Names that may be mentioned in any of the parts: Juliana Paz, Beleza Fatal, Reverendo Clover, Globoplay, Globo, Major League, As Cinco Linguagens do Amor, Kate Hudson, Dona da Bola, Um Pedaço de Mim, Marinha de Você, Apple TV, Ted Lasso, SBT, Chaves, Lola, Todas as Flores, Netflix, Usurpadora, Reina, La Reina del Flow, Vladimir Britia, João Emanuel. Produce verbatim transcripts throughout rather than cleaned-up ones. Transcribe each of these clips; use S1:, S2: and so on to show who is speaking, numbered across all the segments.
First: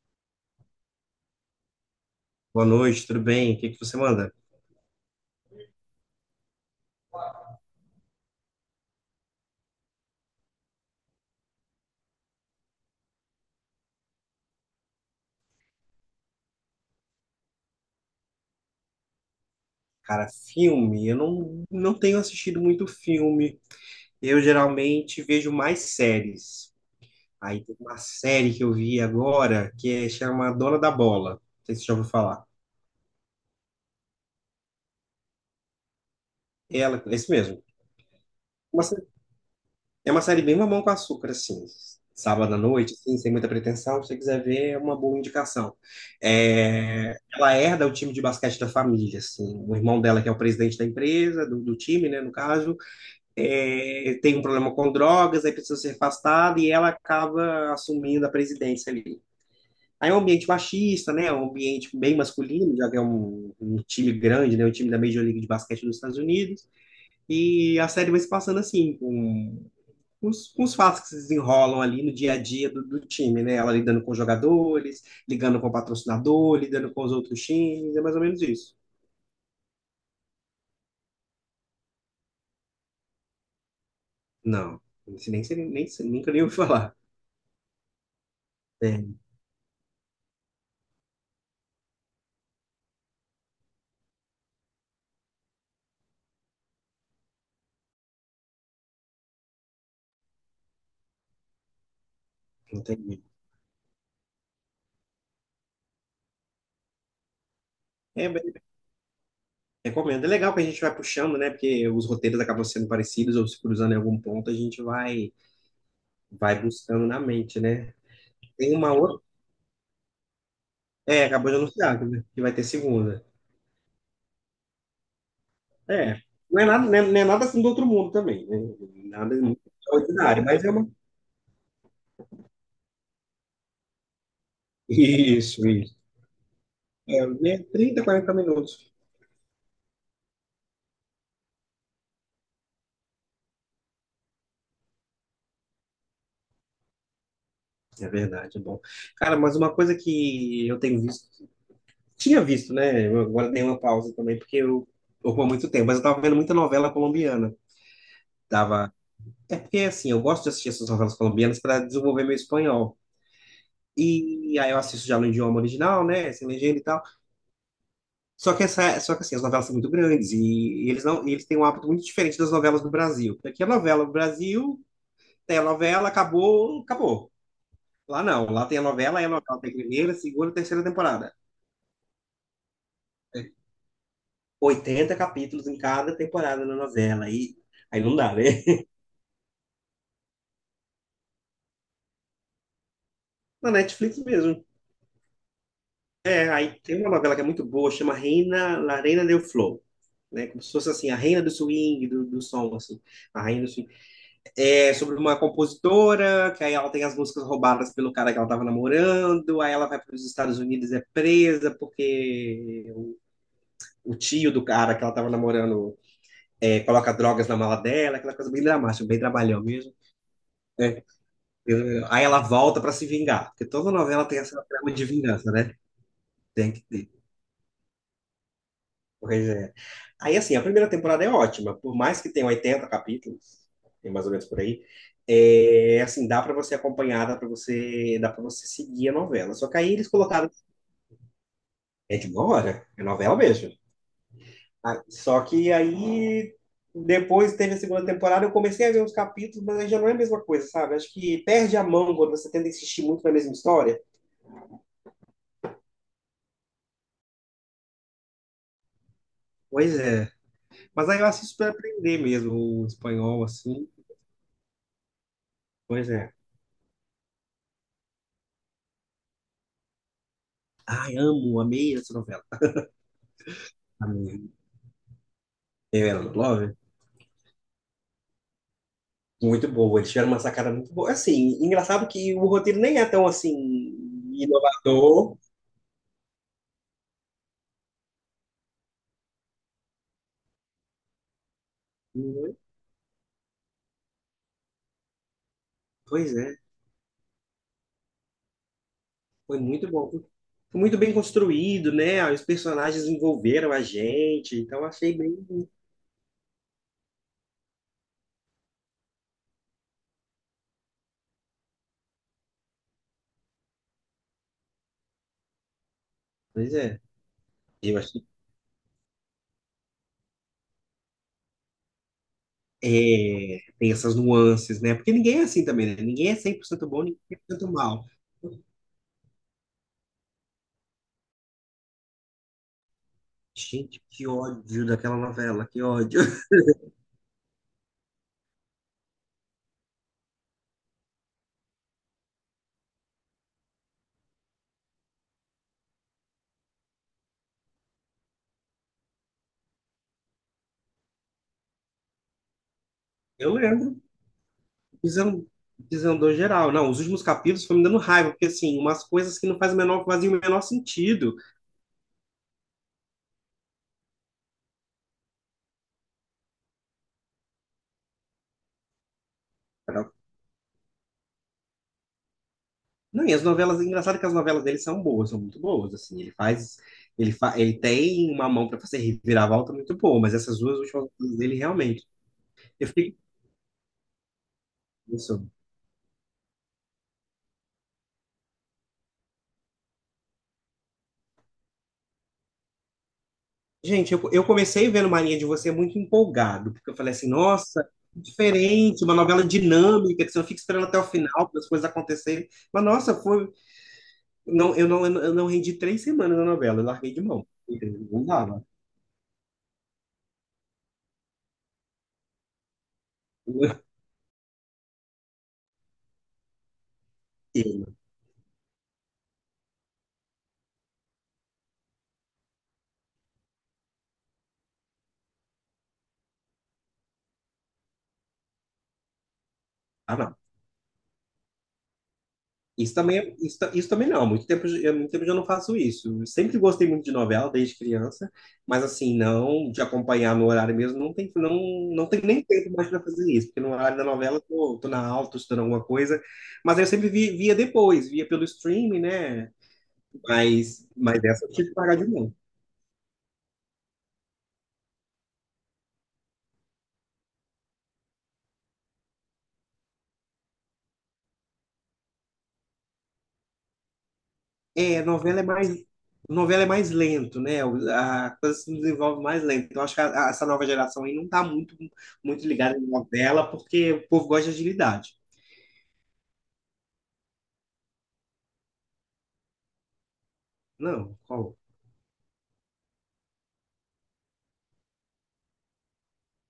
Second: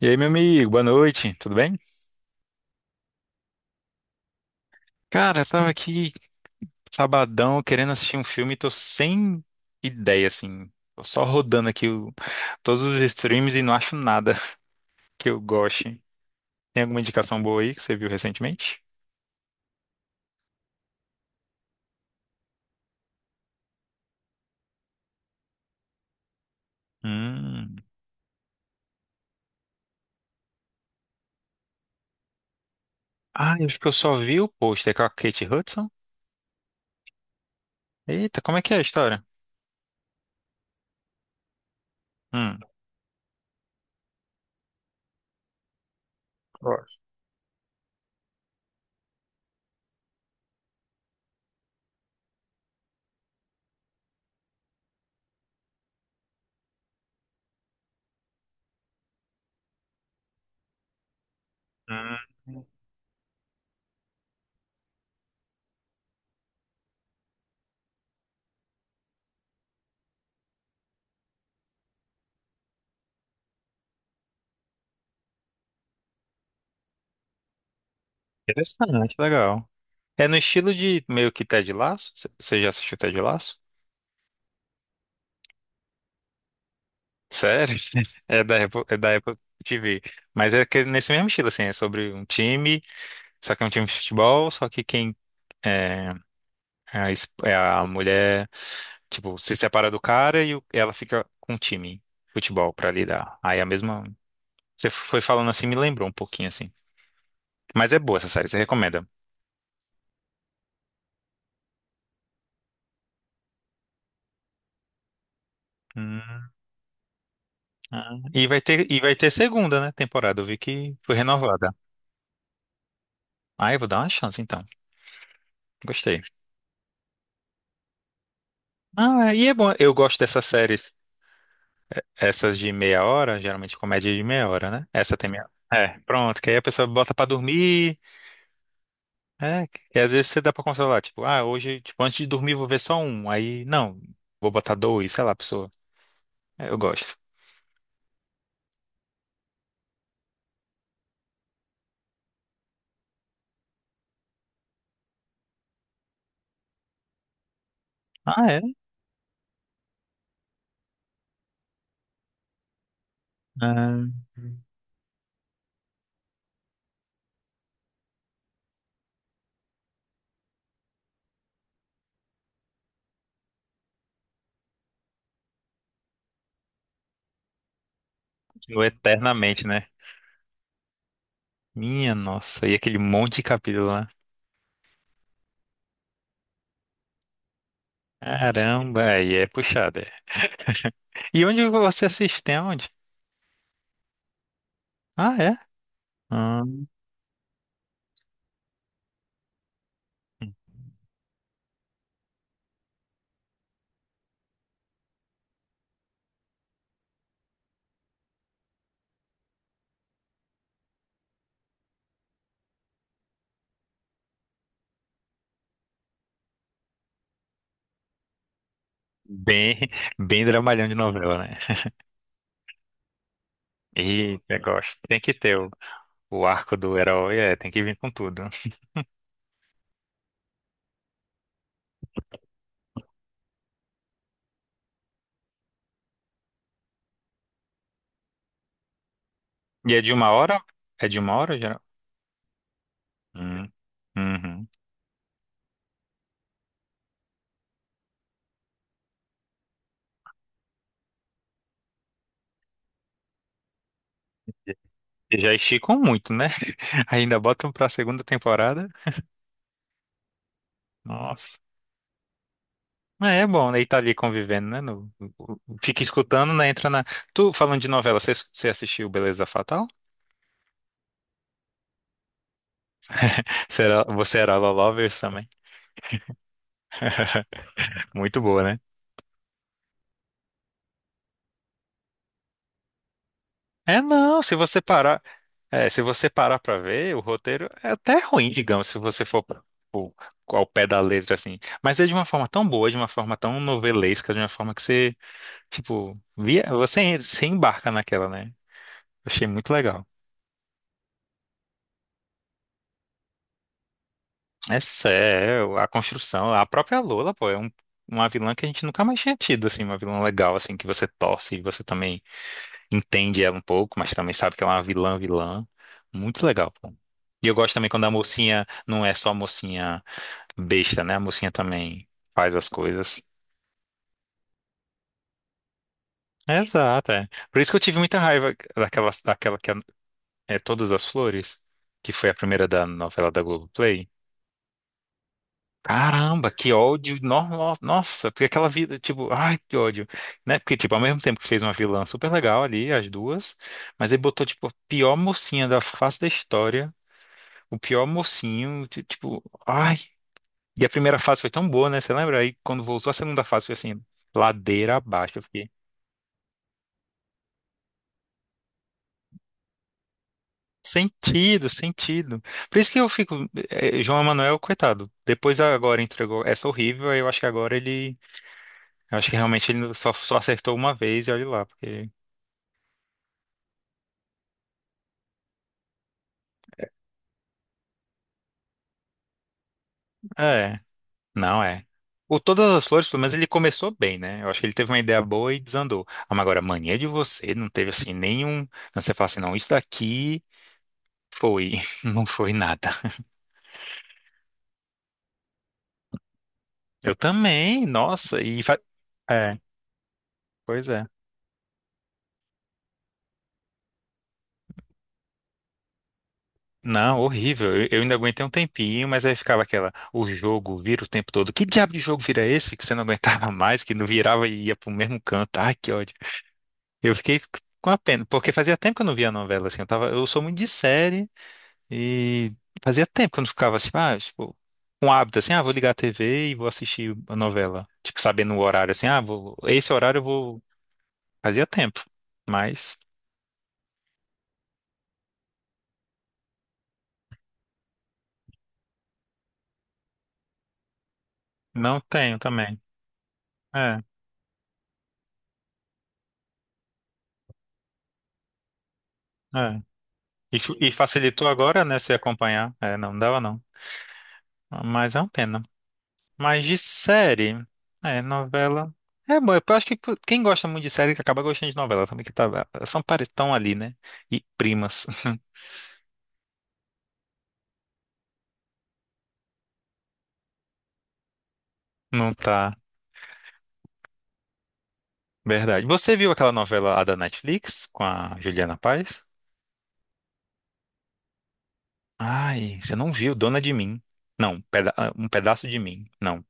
S1: E aí, meu amigo, boa noite, tudo bem?
S2: Boa noite, tudo bem? O que que você manda?
S1: Cara, eu tava aqui sabadão querendo assistir um filme e tô sem ideia, assim. Tô só rodando aqui o- todos os streams e não acho nada que eu goste. Tem alguma indicação boa aí que você viu recentemente?
S2: Cara, filme, eu não, não tenho assistido muito filme. Eu geralmente vejo mais séries. Aí tem
S1: Hum.
S2: uma série que eu vi agora que é, chama Dona da Bola. Não sei se você já ouviu falar.
S1: Ah, eu acho que eu só vi o pôster com a Kate Hudson.
S2: Ela, é isso mesmo.
S1: Eita, como é que é a
S2: Uma sé-
S1: história?
S2: É uma série bem mamão com açúcar, assim. Sábado
S1: Hum.
S2: à noite, assim, sem muita pretensão. Se você quiser ver, é uma boa indicação.
S1: Gosto.
S2: É, ela herda o time de basquete da família, assim. O irmão dela, que é o presidente da empresa, do, do time, né, no caso, é, tem um problema com drogas, aí precisa ser afastada e ela acaba assumindo a presidência ali. Aí é um ambiente machista, né? É um ambiente
S1: Hum.
S2: bem masculino, já que é um, um time grande, né? Um time da Major League de Basquete dos Estados Unidos. E a série vai se passando assim, com, com os, com os fatos que se desenrolam ali no dia a dia do, do time, né? Ela lidando com os jogadores, ligando com o patrocinador, lidando com os outros times, é mais ou menos isso.
S1: Interessante, legal. É no estilo de meio que Ted Lasso? Você você já assistiu Ted Lasso?
S2: Não, isso nem, sei- nem, sei- nunca nem ouvi falar.
S1: Sério? É da Apple, é
S2: É,
S1: da Apple T V. Mas é que nesse mesmo estilo, assim, é sobre um time, só que é um time de futebol, só que quem é é a, es- é a mulher, tipo, se separa do cara e o- ela fica com um time de futebol
S2: não
S1: pra
S2: tem.
S1: lidar. Aí a mesma. Você foi falando assim, me lembrou um pouquinho, assim. Mas é boa essa
S2: É,
S1: série, você recomenda.
S2: Recomendo. É legal que a gente vai puxando, né? Porque os roteiros acabam sendo parecidos ou se cruzando em algum ponto, a gente vai,
S1: Hum.
S2: vai buscando na mente, né?
S1: Ah. E vai
S2: Tem
S1: ter,
S2: uma
S1: e vai
S2: outra.
S1: ter segunda, né, temporada. Eu vi que foi
S2: É, acabou de
S1: renovada.
S2: anunciar que que vai ter segunda.
S1: Ah, eu vou dar uma chance, então.
S2: É.
S1: Gostei.
S2: Não é nada, não é, não é nada assim do outro mundo também, né?
S1: Ah,
S2: Nada
S1: é, e é
S2: muito
S1: bom. Eu gosto
S2: extraordinário,
S1: dessas
S2: mas é uma.
S1: séries. Essas de meia hora, geralmente comédia de meia hora, né? Essa tem meia.
S2: Isso, isso.
S1: É, pronto, que aí a pessoa bota pra
S2: É, né,
S1: dormir,
S2: trinta, quarenta minutos.
S1: é, e às vezes você dá pra controlar tipo, ah, hoje, tipo, antes de dormir vou ver só um, aí, não, vou botar dois, sei lá, a pessoa, é, eu gosto.
S2: É verdade, é bom. Cara, mas uma coisa que eu tenho visto, tinha visto, né? Eu agora dei uma pausa também, porque eu ocupo há muito tempo, mas eu tava vendo muita novela colombiana.
S1: Ah, é?
S2: Tava. É porque, assim, eu gosto de assistir essas novelas colombianas para desenvolver meu espanhol.
S1: Ah,
S2: E aí eu assisto já no idioma original, né? Sem legenda e tal. Só que, essa, só que assim, as novelas são muito grandes e, e eles não, e eles têm um hábito muito diferente das novelas do Brasil. Aqui a novela do Brasil, tem a novela, acabou, acabou. Lá não, lá tem
S1: eu
S2: a novela, aí a novela
S1: eternamente,
S2: tem
S1: né?
S2: primeira, segunda, terceira temporada.
S1: Minha nossa, e aquele monte de capítulo lá.
S2: Oitenta capítulos em cada temporada na novela. E aí não dá, né?
S1: Caramba, aí é puxado. É. E onde você assiste? Tem onde?
S2: Na Netflix mesmo.
S1: Ah, é?
S2: É, aí
S1: Hum.
S2: tem uma novela que é muito boa, chama Reina, La Reina del Flow. Né? Como se fosse assim, a reina do swing, do, do som, assim, a reina do swing. É sobre uma compositora, que aí ela tem as músicas roubadas pelo cara que ela estava namorando, aí ela vai para os Estados Unidos e é presa porque o, o tio do cara que ela estava namorando, é, coloca drogas na mala dela, aquela coisa bem dramática, bem trabalhão
S1: Bem,
S2: mesmo.
S1: bem dramalhão de
S2: Né?
S1: novela, né?
S2: Aí ela volta para se vingar, porque toda novela tem
S1: Eita,
S2: essa trama
S1: gosto.
S2: de
S1: Tem que
S2: vingança,
S1: ter.
S2: né?
S1: O
S2: Tem
S1: arco
S2: que
S1: do
S2: ter.
S1: herói é, tem que vir com tudo.
S2: Pois é. Aí, assim, a primeira temporada é ótima, por mais que tenha oitenta capítulos, tem mais ou menos por aí, é, assim, dá para você acompanhar, dá para você, dá para você seguir a novela. Só que aí
S1: E é
S2: eles
S1: de uma
S2: colocaram,
S1: hora? É de uma hora, geral?
S2: é de uma hora, é novela
S1: Hum.
S2: mesmo.
S1: Uhum.
S2: Ah, só que aí, depois teve a segunda temporada, eu comecei a ver uns capítulos, mas aí já não é a mesma coisa, sabe? Acho que perde a mão quando você tenta insistir muito na mesma história.
S1: E já esticam muito, né? Ainda botam pra segunda temporada.
S2: Pois é. Mas aí eu assisto
S1: Nossa.
S2: para aprender mesmo o
S1: É,
S2: espanhol,
S1: é bom, né? E
S2: assim.
S1: tá ali convivendo, né? No, o- o- fica
S2: Pois é.
S1: escutando, né? Entra na. Tu falando de novela, você, você assistiu Beleza Fatal?
S2: Ai, amo, amei essa
S1: Você era, você
S2: novela.
S1: era Lala Lovers também?
S2: Reverendo Clover,
S1: Muito boa, né?
S2: muito boa. Eles tiveram uma sacada muito boa. Assim, engraçado que o roteiro nem é tão assim
S1: É, não, se você parar.
S2: inovador.
S1: É, se você parar pra ver, o roteiro é até ruim, digamos, se você for pro- ao pé da letra, assim. Mas é de uma forma
S2: Uhum.
S1: tão boa, de uma forma tão novelesca, de uma forma que você, tipo,
S2: Pois é,
S1: via, você, você embarca naquela, né? Achei
S2: foi
S1: muito
S2: muito
S1: legal.
S2: bom. Foi muito bem construído, né? Os personagens envolveram a gente,
S1: É
S2: então achei bem.
S1: sério, a construção, a própria Lola, pô, é um- uma vilã que a gente nunca mais tinha tido, assim, uma vilã legal, assim, que você torce e você também entende ela um pouco, mas também sabe que ela é uma vilã, vilã. Muito legal,
S2: Pois
S1: pô.
S2: é,
S1: E eu gosto também
S2: eu
S1: quando a
S2: achei.
S1: mocinha não é só mocinha besta, né? A mocinha também faz as coisas.
S2: É, tem essas nuances, né? Porque ninguém é assim também, né? Ninguém é
S1: É,
S2: cem por cento bom,
S1: exato,
S2: ninguém
S1: é.
S2: é cem por
S1: Por isso
S2: cento
S1: que eu tive
S2: mal.
S1: muita raiva daquela, daquela que é, é Todas as Flores, que foi a primeira da novela da
S2: Gente,
S1: Globoplay.
S2: que ódio daquela novela, que ódio.
S1: Caramba, que ódio! no- no- Nossa, porque aquela vida, tipo, ai, que ódio, né? Porque, tipo, ao mesmo tempo que fez uma vilã super legal ali, as duas, mas ele botou, tipo, a pior mocinha da face da história, o pior mocinho, ti- tipo, ai. E a primeira fase foi tão boa, né? Você lembra? Aí, quando voltou a segunda
S2: Eu
S1: fase, foi assim,
S2: lembro.
S1: ladeira abaixo.
S2: Desandou, desandou geral. Não, os últimos capítulos foram me dando raiva, porque assim, umas coisas que não fazem o menor, fazem o menor sentido.
S1: Sentido, sentido. Por isso que eu fico. eh, João Emanuel, coitado. Depois agora entregou essa horrível, aí eu acho que agora ele. Eu acho que realmente ele
S2: Era-
S1: só, só acertou uma vez e olha lá, porque.
S2: Não, e as novelas, é engraçado que as novelas dele são boas, são muito boas, assim, ele faz, ele, fa, ele tem uma mão para fazer reviravolta muito boa, mas essas duas
S1: É,
S2: últimas coisas dele
S1: não é.
S2: realmente,
S1: O Todas as
S2: eu
S1: Flores,
S2: fiquei
S1: pelo menos ele começou bem, né? Eu acho que ele teve uma
S2: com
S1: ideia
S2: isso.
S1: boa e desandou. Ah, mas agora, mania de você, não teve assim nenhum. Não, você fala assim, não, isso daqui foi. Não foi nada.
S2: Gente, eu, eu comecei vendo Marinha de Você é muito empolgado, porque eu falei
S1: Eu
S2: assim, nossa,
S1: também, nossa, e. fa-
S2: diferente, uma novela
S1: É,
S2: dinâmica, que você não fica esperando
S1: pois
S2: até o
S1: é.
S2: final para as coisas acontecerem, mas nossa, foi. Não, eu não, eu não rendi três semanas na novela, eu larguei
S1: Não,
S2: de mão.
S1: horrível. Eu, eu
S2: Entendeu?
S1: ainda
S2: Não
S1: aguentei um
S2: dava.
S1: tempinho, mas aí ficava aquela, o jogo vira o tempo todo. Que diabo de jogo vira esse que você não aguentava
S2: Eu
S1: mais, que não virava e ia pro mesmo canto? Ai, que ódio. Eu fiquei com
S2: não
S1: a pena, porque fazia tempo que eu não via novela assim. Eu tava, eu sou muito de série e fazia tempo que eu não ficava assim, ah, tipo, com hábito assim, ah, vou ligar a T V e vou assistir a novela. Tipo, sabendo o horário assim, ah, vou, esse horário eu
S2: dava.
S1: vou. Fazia tempo,
S2: Isso
S1: mas
S2: também, é- isso, ta- isso também não. Há muito tempo, eu, há muito tempo eu já não faço isso. Eu sempre gostei muito de novela, desde criança, mas assim, não, de acompanhar no horário mesmo, não tem, não,
S1: não
S2: não tem
S1: tenho
S2: nem tempo
S1: também.
S2: mais para fazer isso, porque no horário
S1: É,
S2: da novela eu tô, tô na aula, tô estudando alguma coisa, mas eu sempre vi- via depois, via pelo streaming, né?
S1: é. E, fu-
S2: Mas,
S1: e
S2: mas essa
S1: facilitou
S2: eu tive que
S1: agora,
S2: pagar
S1: né,
S2: de
S1: se
S2: mão.
S1: acompanhar. É, não dava não. Mas é uma pena. Mas de série, é, novela. É bom, eu acho que quem gosta muito de série acaba gostando de novela também, que tá, são pare- tão ali, né? E
S2: É,
S1: primas.
S2: novela é mais, novela é mais lento, né? O- A coisa se desenvolve mais lento. Então, acho que a- a- essa nova geração aí não tá muito,
S1: Não
S2: muito
S1: tá.
S2: ligada em novela, porque o povo gosta de agilidade.
S1: Verdade. Você viu aquela novela lá da Netflix com a Juliana Paz?
S2: Não, qual?
S1: Ai, você não viu Dona de Mim. Não, peda- ah, Um Pedaço de Mim. Não,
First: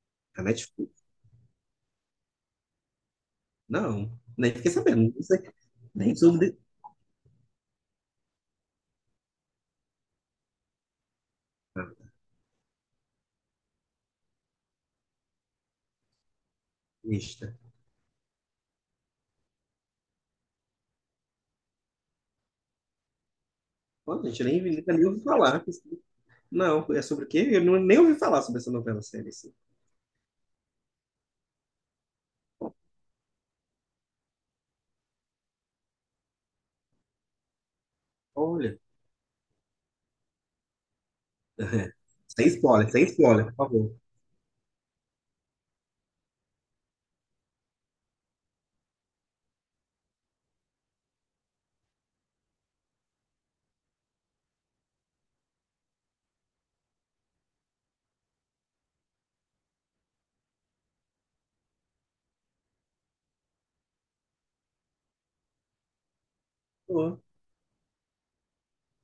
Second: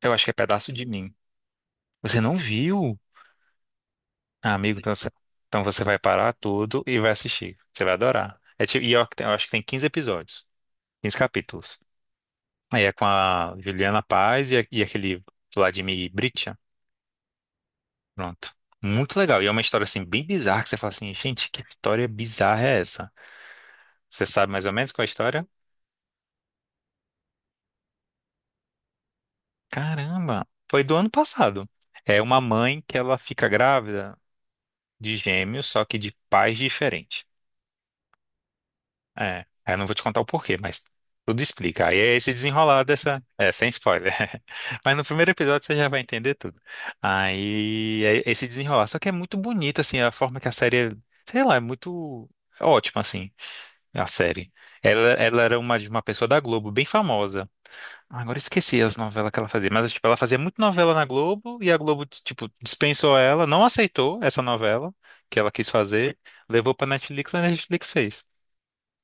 S1: eu acho que é
S2: A
S1: Pedaço de
S2: Netflix?
S1: Mim. Você não viu?
S2: Não, nem
S1: Ah,
S2: fiquei
S1: amigo, então você,
S2: sabendo. Não sei,
S1: então você vai
S2: nem
S1: parar
S2: sobre.
S1: tudo e vai assistir. Você vai adorar. É tipo, e eu, ac- eu acho que tem quinze episódios, quinze capítulos.
S2: Ah,
S1: Aí é com a Juliana Paz e, a- e aquele Vladimir Britia.
S2: Mista.
S1: Pronto. Muito legal. E é uma história assim bem bizarra que você fala assim, gente, que história bizarra é essa?
S2: Pô,
S1: Você
S2: gente,
S1: sabe
S2: nem,
S1: mais ou menos
S2: nunca
S1: qual
S2: nem
S1: é a
S2: ouvi
S1: história?
S2: falar. Não, é sobre o quê? Eu não, nem ouvi falar sobre essa novela série. Assim.
S1: Caramba, foi do ano passado. É uma mãe que ela fica grávida de gêmeos, só que de pais diferentes.
S2: Olha.
S1: É, eu não vou te contar o porquê, mas tudo explica. Aí é esse
S2: Sem
S1: desenrolar
S2: spoiler, sem
S1: dessa.
S2: spoiler,
S1: É, sem
S2: por favor.
S1: spoiler. Mas no primeiro episódio você já vai entender tudo. Aí é esse desenrolar. Só que é muito bonito, assim, a forma que a série. É. Sei lá, é muito ótima, assim, a série. Ela, ela era uma de uma pessoa da Globo, bem famosa. Ah, agora eu esqueci as novelas que ela fazia. Mas, tipo, ela fazia muito novela na Globo e a Globo, tipo, dispensou ela, não aceitou essa novela que ela quis fazer, levou pra Netflix e a Netflix fez.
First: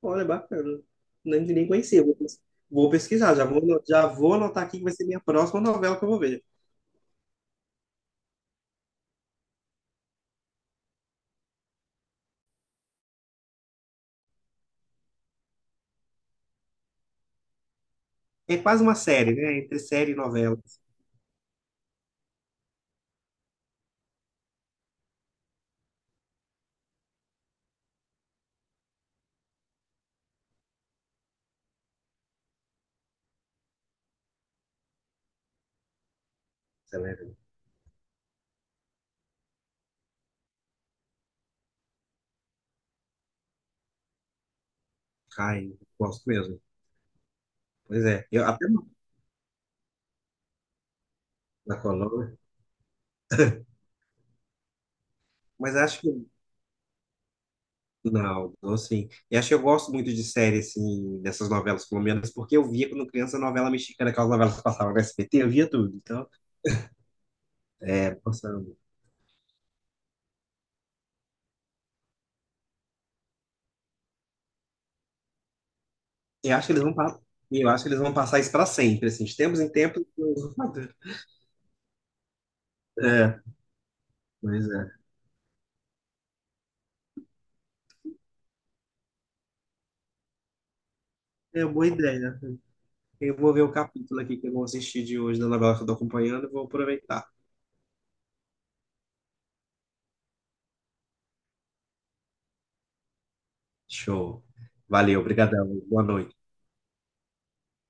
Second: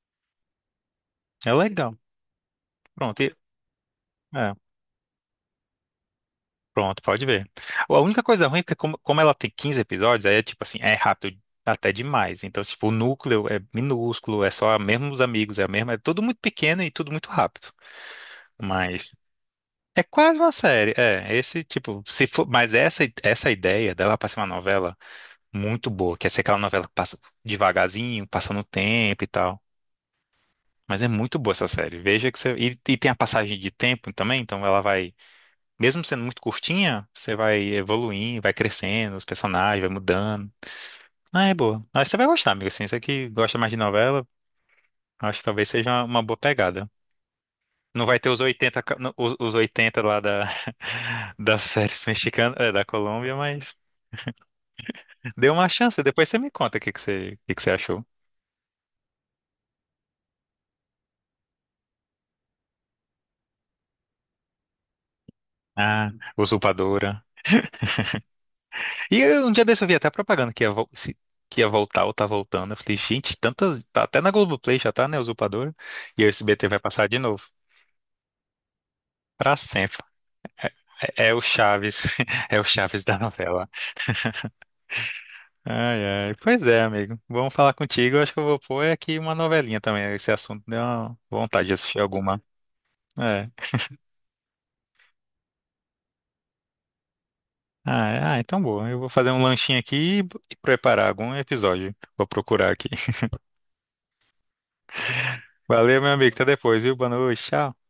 S2: Olha, bacana. Nem,
S1: É
S2: nem
S1: legal.
S2: conhecia. Vou pes- vou
S1: Pronto.
S2: pesquisar, já vou, ano- já vou
S1: É,
S2: anotar aqui que vai ser minha próxima novela que eu vou ver.
S1: pronto, pode ver. A única coisa ruim é que como, como ela tem quinze episódios, aí é tipo assim, é rápido até demais. Então, tipo, o núcleo é minúsculo, é só mesmo os amigos, é a mesma, é tudo muito pequeno e tudo muito rápido.
S2: É quase uma
S1: Mas
S2: série, né? Entre
S1: é
S2: série e
S1: quase uma
S2: novela.
S1: série, é, esse tipo, se for, mas essa essa ideia dela para ser uma novela muito boa, que é ser aquela novela que passa devagarzinho, passando o tempo e tal. Mas é muito boa essa série. Veja que você e, e tem a passagem de tempo também, então ela vai mesmo sendo muito curtinha,
S2: Acelera.
S1: você vai evoluindo, vai crescendo, os personagens, vai mudando. Ah, é boa. Acho que você vai gostar, amigo. Assim, você que gosta mais de novela, acho que talvez
S2: Cai,
S1: seja uma
S2: gosto
S1: boa
S2: mesmo.
S1: pegada.
S2: Pois
S1: Não vai
S2: é.
S1: ter os
S2: Eu até
S1: oitenta
S2: não-
S1: ca- no- os os oitenta lá da, das
S2: na
S1: séries
S2: Colômbia,
S1: mexicanas, é, da Colômbia, mas dê uma
S2: mas
S1: chance.
S2: acho que.
S1: Depois você me conta o que que você, o que que você achou.
S2: Não, não, então, assim. E acho que eu gosto muito de série, assim, dessas novelas colombianas, porque eu via quando criança novela mexicana, aquelas novelas que passavam no S B T, eu via tudo.
S1: Ah,
S2: Então,
S1: Usurpadora.
S2: é, passando.
S1: E eu, um dia desse eu vi até a propaganda que ia, vol- se- que ia voltar ou tá voltando. Eu falei, gente, tantas. Tá. Até na Globoplay já tá, né? Usurpadora. E o
S2: Eu
S1: S B T
S2: acho que
S1: vai
S2: eles vão,
S1: passar de
S2: pa-
S1: novo.
S2: eu acho que eles vão passar isso pra sempre, assim, de
S1: Pra
S2: tempos em
S1: sempre.
S2: tempos. eu-
S1: É, é o Chaves. É o Chaves da
S2: É,
S1: novela.
S2: pois é.
S1: Ai, ai. Pois é, amigo. Vamos falar contigo. Eu acho que eu vou pôr aqui uma novelinha também. Esse assunto deu uma
S2: É
S1: vontade de
S2: uma boa
S1: assistir
S2: ideia.
S1: alguma.
S2: Eu
S1: É.
S2: vou ver o capítulo aqui que eu vou assistir de hoje da novela que eu tô acompanhando e vou aproveitar.
S1: Ah, é- ah, então boa. Eu vou fazer um lanchinho aqui e e preparar algum episódio. Vou procurar aqui.
S2: Show. Valeu, obrigadão.
S1: Valeu,
S2: Boa
S1: meu amigo.
S2: noite.
S1: Até depois, viu? Boa noite. Tchau.